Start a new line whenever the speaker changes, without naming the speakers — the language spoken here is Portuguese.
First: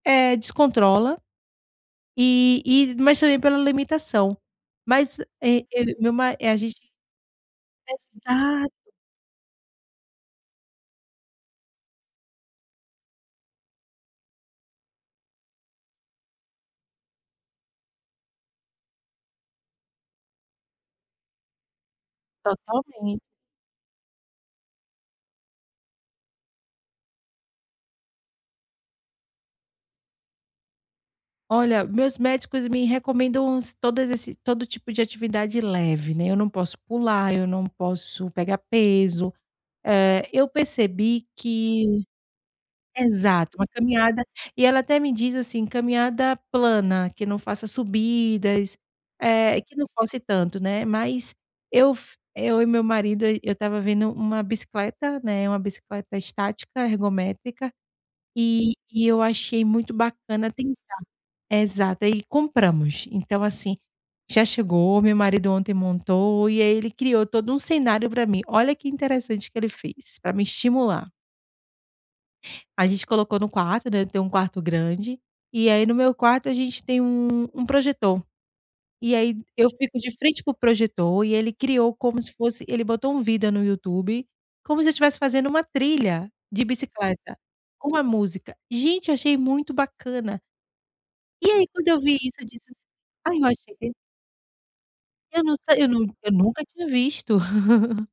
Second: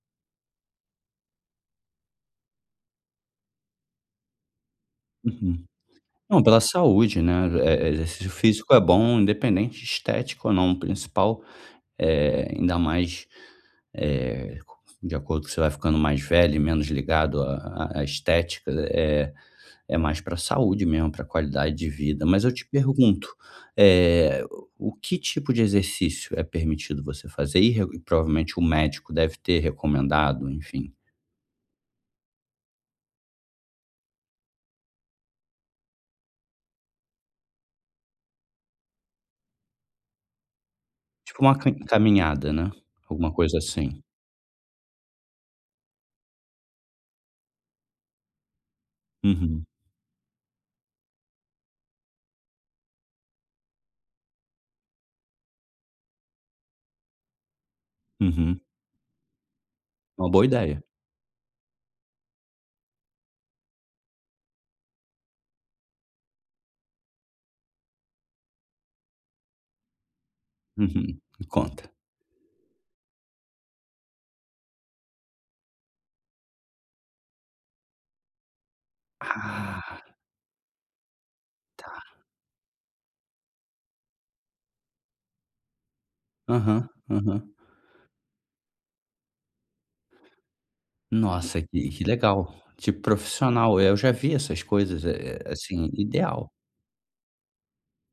É, descontrola e e mas também pela limitação. Mas,
Uhum.
eh, eu e meu ma
Não,
eh, a
pela
gente
saúde, né. Eh eh, exercício
Exato.
físico é bom, independente de estética ou não. Principal, eh, ainda mais, eh, de acordo que você vai ficando mais velho e menos ligado à à estética, eh, é mais pra saúde mesmo, pra qualidade de vida. Mas eu te
Totalmen
pergunto: eh, o que tipo de exercício é permitido você fazer? E re e provavelmente o médico deve ter recomendado, enfim.
Olha, meus médicos me recomendam todas esse todo tipo de atividade leve, né. Eu não posso pular, eu não posso pegar peso. Eh, eu percebi
Tipo uma cam
que
caminhada, né, alguma
exato,
coisa
uma
assim?
caminhada. E ela até me diz, assim, caminhada plana, que não faça subidas, eh,
Uhum.
que não force tanto. né. Mas eu f eu e meu marido, eu eu estava vendo 1 bicicleta, né, 1 bicicleta estática, ergométrica,
Uhum.
e e eu achei muito
Uma boa
bacana tentar.
ideia.
Exato, aí compramos. Então assim, já chegou, meu marido ontem montou e aí ele criou todo um cenário pra mim. Olha que interessante que ele fez pra me estimular.
Uhum, me conta.
A gente colocou no quarto, né, eu tenho 1 quarto grande, e aí no meu quarto a gente tem um um projetor. E aí eu fico
Ah.
de frente para o projetor e ele criou
Tá.
como se fosse ele botou um vídeo no YouTube como se eu tivesse fazendo uma trilha de
Aham,
bicicleta
aham.
com a música. Gente, eu achei muito bacana. E
Nossa,
aí, quando
que
eu
que
vi isso, eu
legal,
disse assim:
tipo
"Ai eu
profissional.
achei
Eu já vi essas coisas, é
Eu
é,
não se eu
assim,
nu eu
ideal.
nunca tinha visto.